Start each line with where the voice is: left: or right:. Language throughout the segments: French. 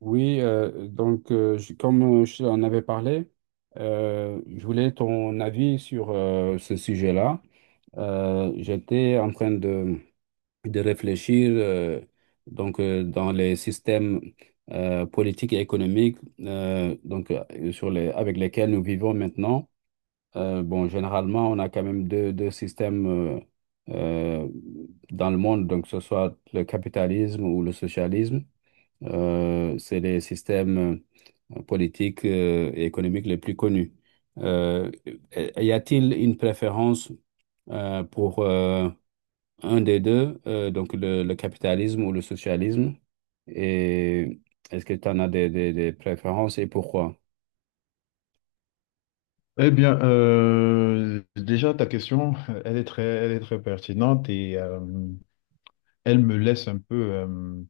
right: Oui, donc je- comme je t'en avais parlé, je voulais ton avis sur ce sujet-là. J'étais en train de réfléchir, dans les systèmes politiques et économiques, sur les avec lesquels nous vivons maintenant. Bon, généralement, on a quand même deux systèmes, euh, dans le monde, donc que ce soit le capitalisme ou le socialisme. C'est les systèmes politiques et économiques les plus connus. Euh, Y a-t-il une préférence pour un des deux, donc le capitalisme ou le socialisme? Et est-ce que tu en as des préférences et pourquoi?
left: Eh bien, déjà, ta question, elle est elle est très pertinente et elle me laisse un peu,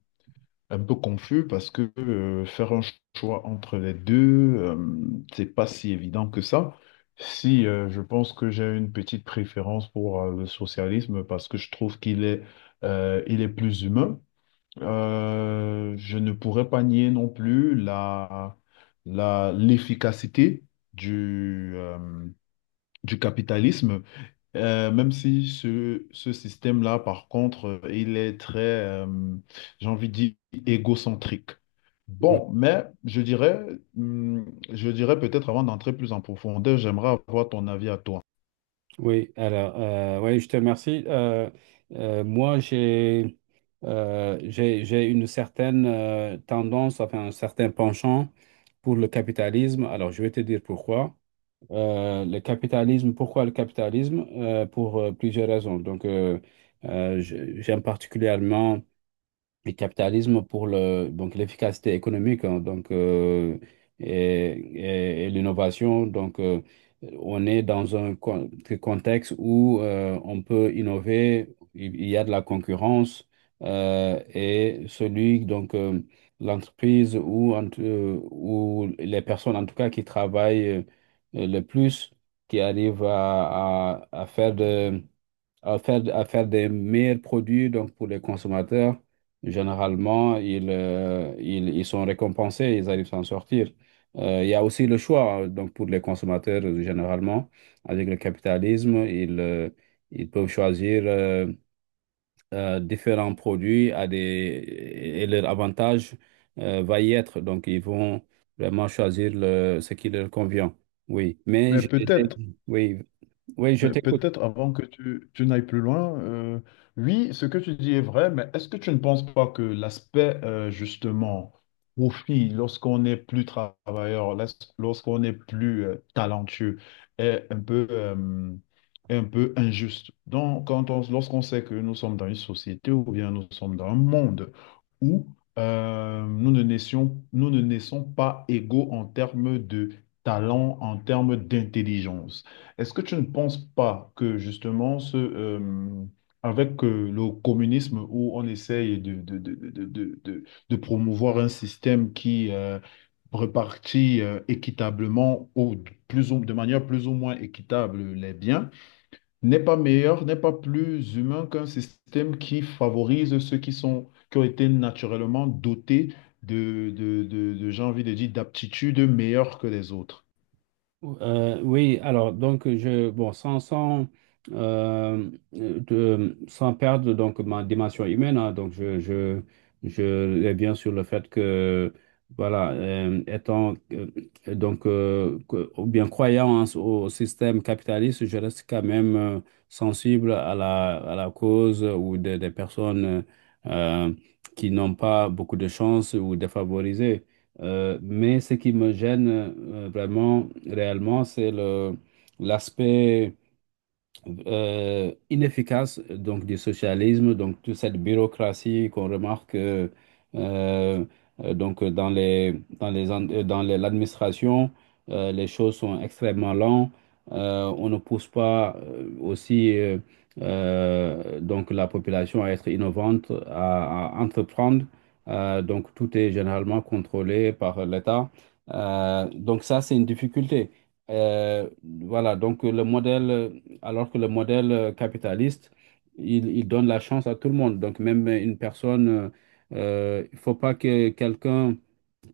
left: un peu confus parce que faire un choix entre les deux, euh, c'est pas si évident que ça. Si je pense que j'ai une petite préférence pour le socialisme parce que je trouve qu'il est, il est plus humain. Je ne pourrais pas nier non plus l'efficacité du du capitalisme, même si ce système-là, par contre, j'ai envie de dire, égocentrique. Bon, mais je hum, je dirais peut-être avant d'entrer plus en profondeur, j'aimerais avoir ton avis à toi.
right: Oui, alors, oui, je te remercie. Moi, j'ai une certaine tendance, enfin, un certain penchant pour le capitalisme. Alors, je vais te dire pourquoi. Le capitalisme, pourquoi le capitalisme? Pour plusieurs raisons. Donc, j'aime particulièrement le capitalisme pour le, donc l'efficacité économique, hein, donc, et l'innovation. Donc, on est dans contexte où, on peut innover, il y a de la concurrence, et celui, donc, l'entreprise ou les personnes, en tout cas, qui travaillent le plus, qui arrivent à faire de à faire des meilleurs produits donc pour les consommateurs. Généralement, ils sont récompensés, ils arrivent à s'en sortir. Il y a aussi le choix, hein, donc pour les consommateurs, généralement, avec le capitalisme, ils peuvent choisir, différents produits à des, et leur avantage va y être. Donc, ils vont vraiment choisir le, ce qui leur convient. Oui, mais
left: Mais peut-être
right: oui, oui, je
left: Mais
right: t'écoute.
left: peut-être avant que tu n'ailles plus loin, oui, ce que tu dis est vrai, mais est-ce que tu ne penses pas que l'aspect justement profit, lorsqu'on n'est plus travailleur, lorsqu'on n'est plus talentueux, est un peu, est un peu injuste? Donc, lorsqu'on sait que nous sommes dans une société ou bien nous sommes dans un monde où nous ne naissons pas égaux en termes de talent, en termes d'intelligence. Est-ce que tu ne penses pas que justement, avec le communisme où on essaye de promouvoir un système qui répartit équitablement ou de manière plus ou moins équitable les biens, n'est pas meilleur, n'est pas plus humain qu'un système qui favorise ceux qui ont été naturellement dotés j'ai envie de dire, d'aptitudes meilleures que les autres.
right: Oui, alors donc je bon sans perdre donc ma dimension humaine, hein, donc je vais bien sur le fait que voilà, ou bien croyant au système capitaliste, je reste quand même sensible à la cause ou des personnes euh, qui n'ont pas beaucoup de chance ou défavorisées, mais ce qui me gêne, vraiment, réellement, c'est le l'aspect inefficace donc du socialisme, donc toute cette bureaucratie qu'on remarque, euh, dans les en- dans les- l'administration, les choses sont extrêmement lentes. On ne pousse pas, aussi donc la population à être innovante, à entreprendre. Donc tout est généralement contrôlé par l'État. Donc ça, c'est une difficulté. Euh, voilà, donc le modèle, alors que le modèle capitaliste, il donne la chance à tout le monde. Donc, même une personne, il ne faut pas que quelqu'un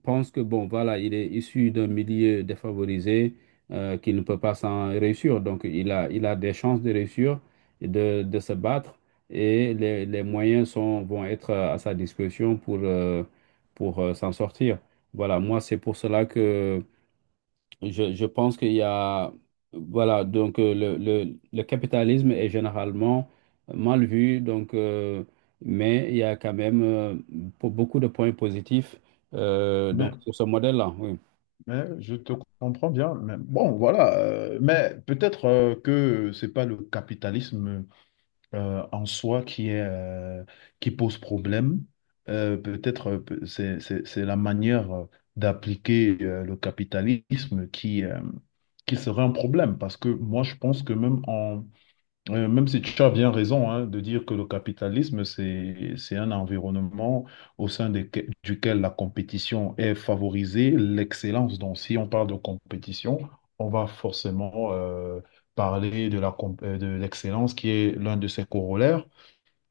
right: pense que, bon, voilà, il est issu d'un milieu défavorisé, qu'il ne peut pas s'en réussir. Donc, il a des chances de réussir et de se battre, et les moyens sont, vont être à sa disposition pour, s'en sortir. Voilà, moi, c'est pour cela que je pense qu'il y a, voilà, donc le capitalisme est généralement mal vu, donc, mais il y a quand même pour beaucoup de points positifs,
left: Mais,
right: donc, sur ce modèle-là. Oui.
left: mais je te comprends bien. Mais bon, voilà. Mais peut-être que c'est pas le capitalisme en soi qui qui pose problème. Peut-être c'est la manière d'appliquer le capitalisme qui serait un problème parce que moi je pense que même Même si tu as bien raison hein, de dire que le capitalisme, c'est un environnement au sein duquel la compétition est favorisée, l'excellence. Donc, si on parle de compétition, on va forcément parler de l'excellence qui est l'un de ses corollaires.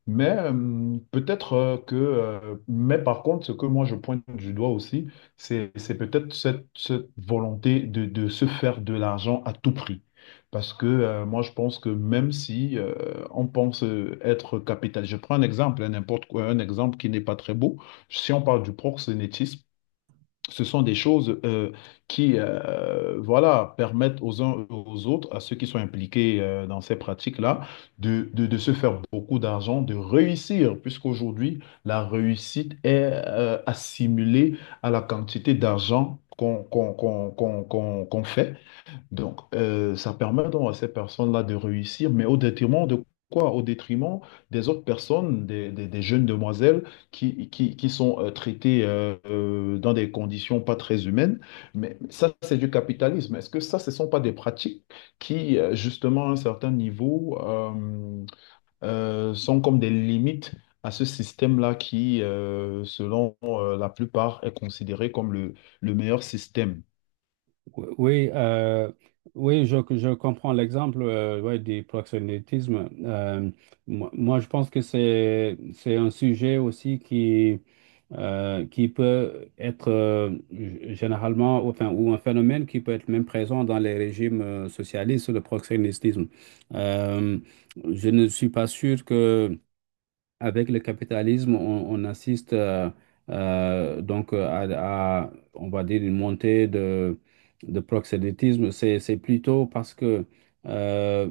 left: Mais mais par contre, ce que moi je pointe du doigt aussi, c'est peut-être cette volonté de se faire de l'argent à tout prix. Parce que moi je pense que même si on pense être capital, je prends un exemple, hein, n'importe quoi, un exemple qui n'est pas très beau. Si on parle du proxénétisme, ce sont des choses qui voilà, permettent aux uns et aux autres, à ceux qui sont impliqués dans ces pratiques-là, de se faire beaucoup d'argent, de réussir, puisqu'aujourd'hui, la réussite est assimilée à la quantité d'argent qu'on fait. Donc, ça permet donc à ces personnes-là de réussir, mais au détriment de quoi? Au détriment des autres personnes, des jeunes demoiselles qui sont traitées dans des conditions pas très humaines. Mais ça, c'est du capitalisme. Est-ce que ça, ce ne sont pas des pratiques qui, justement, à un certain niveau, sont comme des limites à ce système-là qui, selon la plupart, est considéré comme le meilleur système?
right: Oui, oui, oui, je comprends l'exemple, ouais, du proxénétisme. Moi, je pense que c'est un sujet aussi qui peut être, généralement, enfin, ou un phénomène qui peut être même présent dans les régimes socialistes, le proxénétisme. Euh, je ne suis pas sûr que avec le capitalisme, on assiste, à, on va dire, une montée de proxénétisme. C'est plutôt parce que, euh,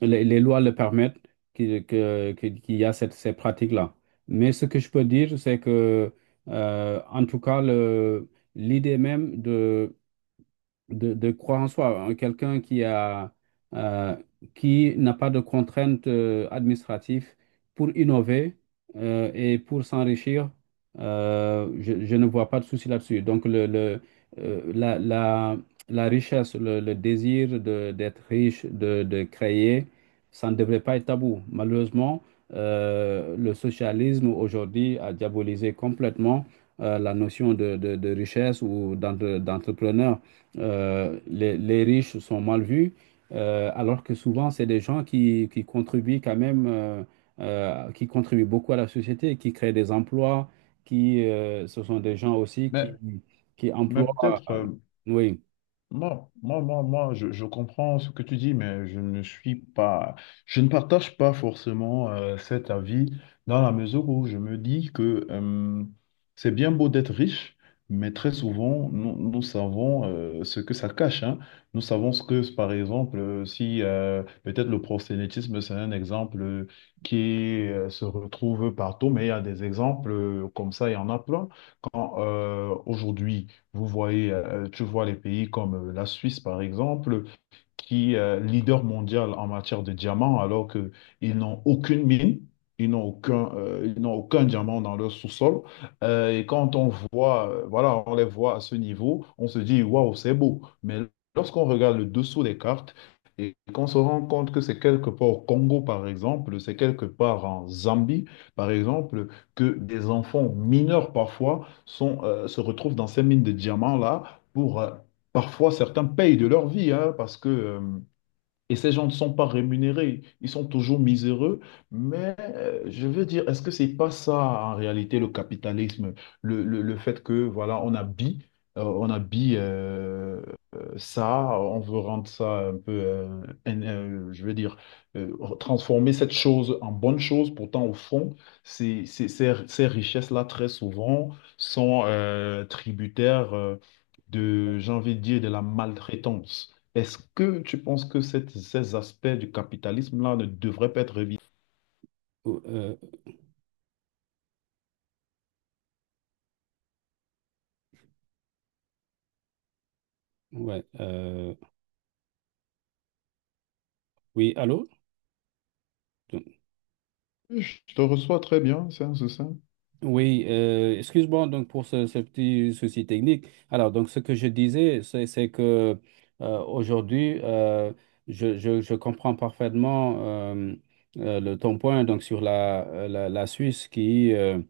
right: les lois le permettent qu'il y a ces pratiques-là. Mais ce que je peux dire, c'est que, en tout cas, l'idée même de croire en soi, hein. Quelqu'un qui a, euh, qui n'a pas de contraintes administratives pour innover, et pour s'enrichir, je ne vois pas de souci là-dessus. Donc, euh, la, la, la richesse, le désir d'être riche, de créer, ça ne devrait pas être tabou. Malheureusement, le socialisme aujourd'hui a diabolisé complètement la notion de richesse ou d'entrepreneur. Les riches sont mal vus, alors que souvent, c'est des gens qui contribuent quand même, qui contribuent beaucoup à la société, qui créent des emplois, qui, ce sont des gens aussi
left: Mais,
right: qui
left: mais
right: emploient.
left: peut-être.
right: Oui,
left: Moi, je comprends ce que tu dis, mais je ne suis pas, je ne partage pas forcément cet avis dans la mesure où je me dis que c'est bien beau d'être riche, mais très souvent, nous, nous savons ce que ça cache, hein. Nous savons ce que, par exemple, si peut-être le prosélytisme, c'est un exemple qui se retrouve partout, mais il y a des exemples comme ça, il y en a plein. Quand aujourd'hui, vous voyez, tu vois les pays comme la Suisse, par exemple, qui est leader mondial en matière de diamants, alors qu'ils n'ont aucune mine, ils n'ont aucun diamant dans leur sous-sol. Et quand on voit, voilà, on les voit à ce niveau, on se dit, waouh, c'est beau. Mais lorsqu'on regarde le dessous des cartes, et qu'on se rend compte que c'est quelque part au Congo, par exemple, c'est quelque part en Zambie, par exemple, que des enfants mineurs parfois se retrouvent dans ces mines de diamants-là pour parfois, certains payent de leur vie, hein, parce que, et ces gens ne sont pas rémunérés, ils sont toujours miséreux, mais je veux dire, est-ce que c'est pas ça en réalité le capitalisme, le fait que, voilà, on habille, euh, on habille euh, ça, on veut rendre ça un peu, je veux dire, transformer cette chose en bonne chose, pourtant au fond, ces richesses-là, très souvent, sont tributaires de, j'ai envie de dire, de la maltraitance. Est-ce que tu penses que ces aspects du capitalisme-là ne devraient pas être révisés?
right: euh, ouais, euh, oui, allô?
left: Je te reçois très bien, c'est un ça.
right: Oui, excuse-moi donc pour ce petit souci technique. Alors, donc ce que je disais, c'est que aujourd'hui, je comprends parfaitement, euh, ton point donc sur la Suisse qui, euh,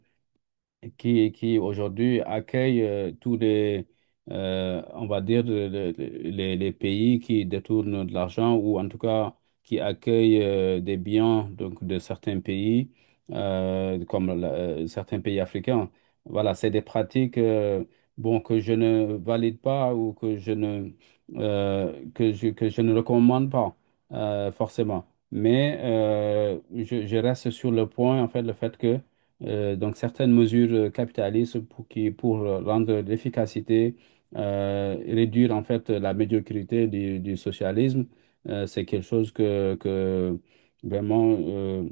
right: qui, qui aujourd'hui accueille tous les, on va dire, les pays qui détournent de l'argent ou en tout cas qui accueillent des biens donc, de certains pays, certains pays africains. Voilà, c'est des pratiques, bon, que je ne valide pas ou que je ne recommande pas forcément. Mais je reste sur le point, en fait, le fait que, donc certaines mesures capitalistes pour, qui, pour rendre l'efficacité et réduire en fait la médiocrité du socialisme. C'est quelque chose que vraiment,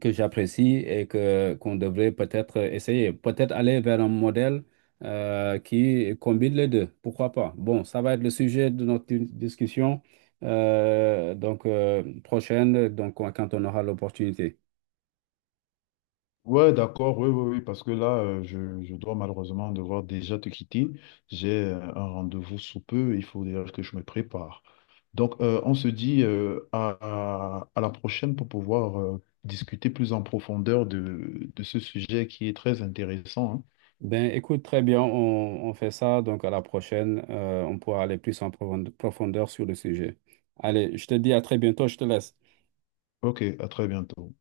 right: que j'apprécie et que qu'on devrait peut-être essayer. Peut-être aller vers un modèle qui combine les deux. Pourquoi pas? Bon, ça va être le sujet de notre discussion, prochaine, donc quand on aura l'opportunité.
left: Ouais, d'accord, oui, oui, oui, parce que là, je dois malheureusement devoir déjà te quitter. J'ai un rendez-vous sous peu, il faut déjà que je me prépare. Donc, on se dit à la prochaine pour pouvoir discuter plus en profondeur de ce sujet qui est très intéressant.
right: Ben, écoute, très bien, on fait ça. Donc, à la prochaine, on pourra aller plus en profondeur sur le sujet. Allez, je te dis à très bientôt, je te laisse.
left: Hein. Ok, à très bientôt.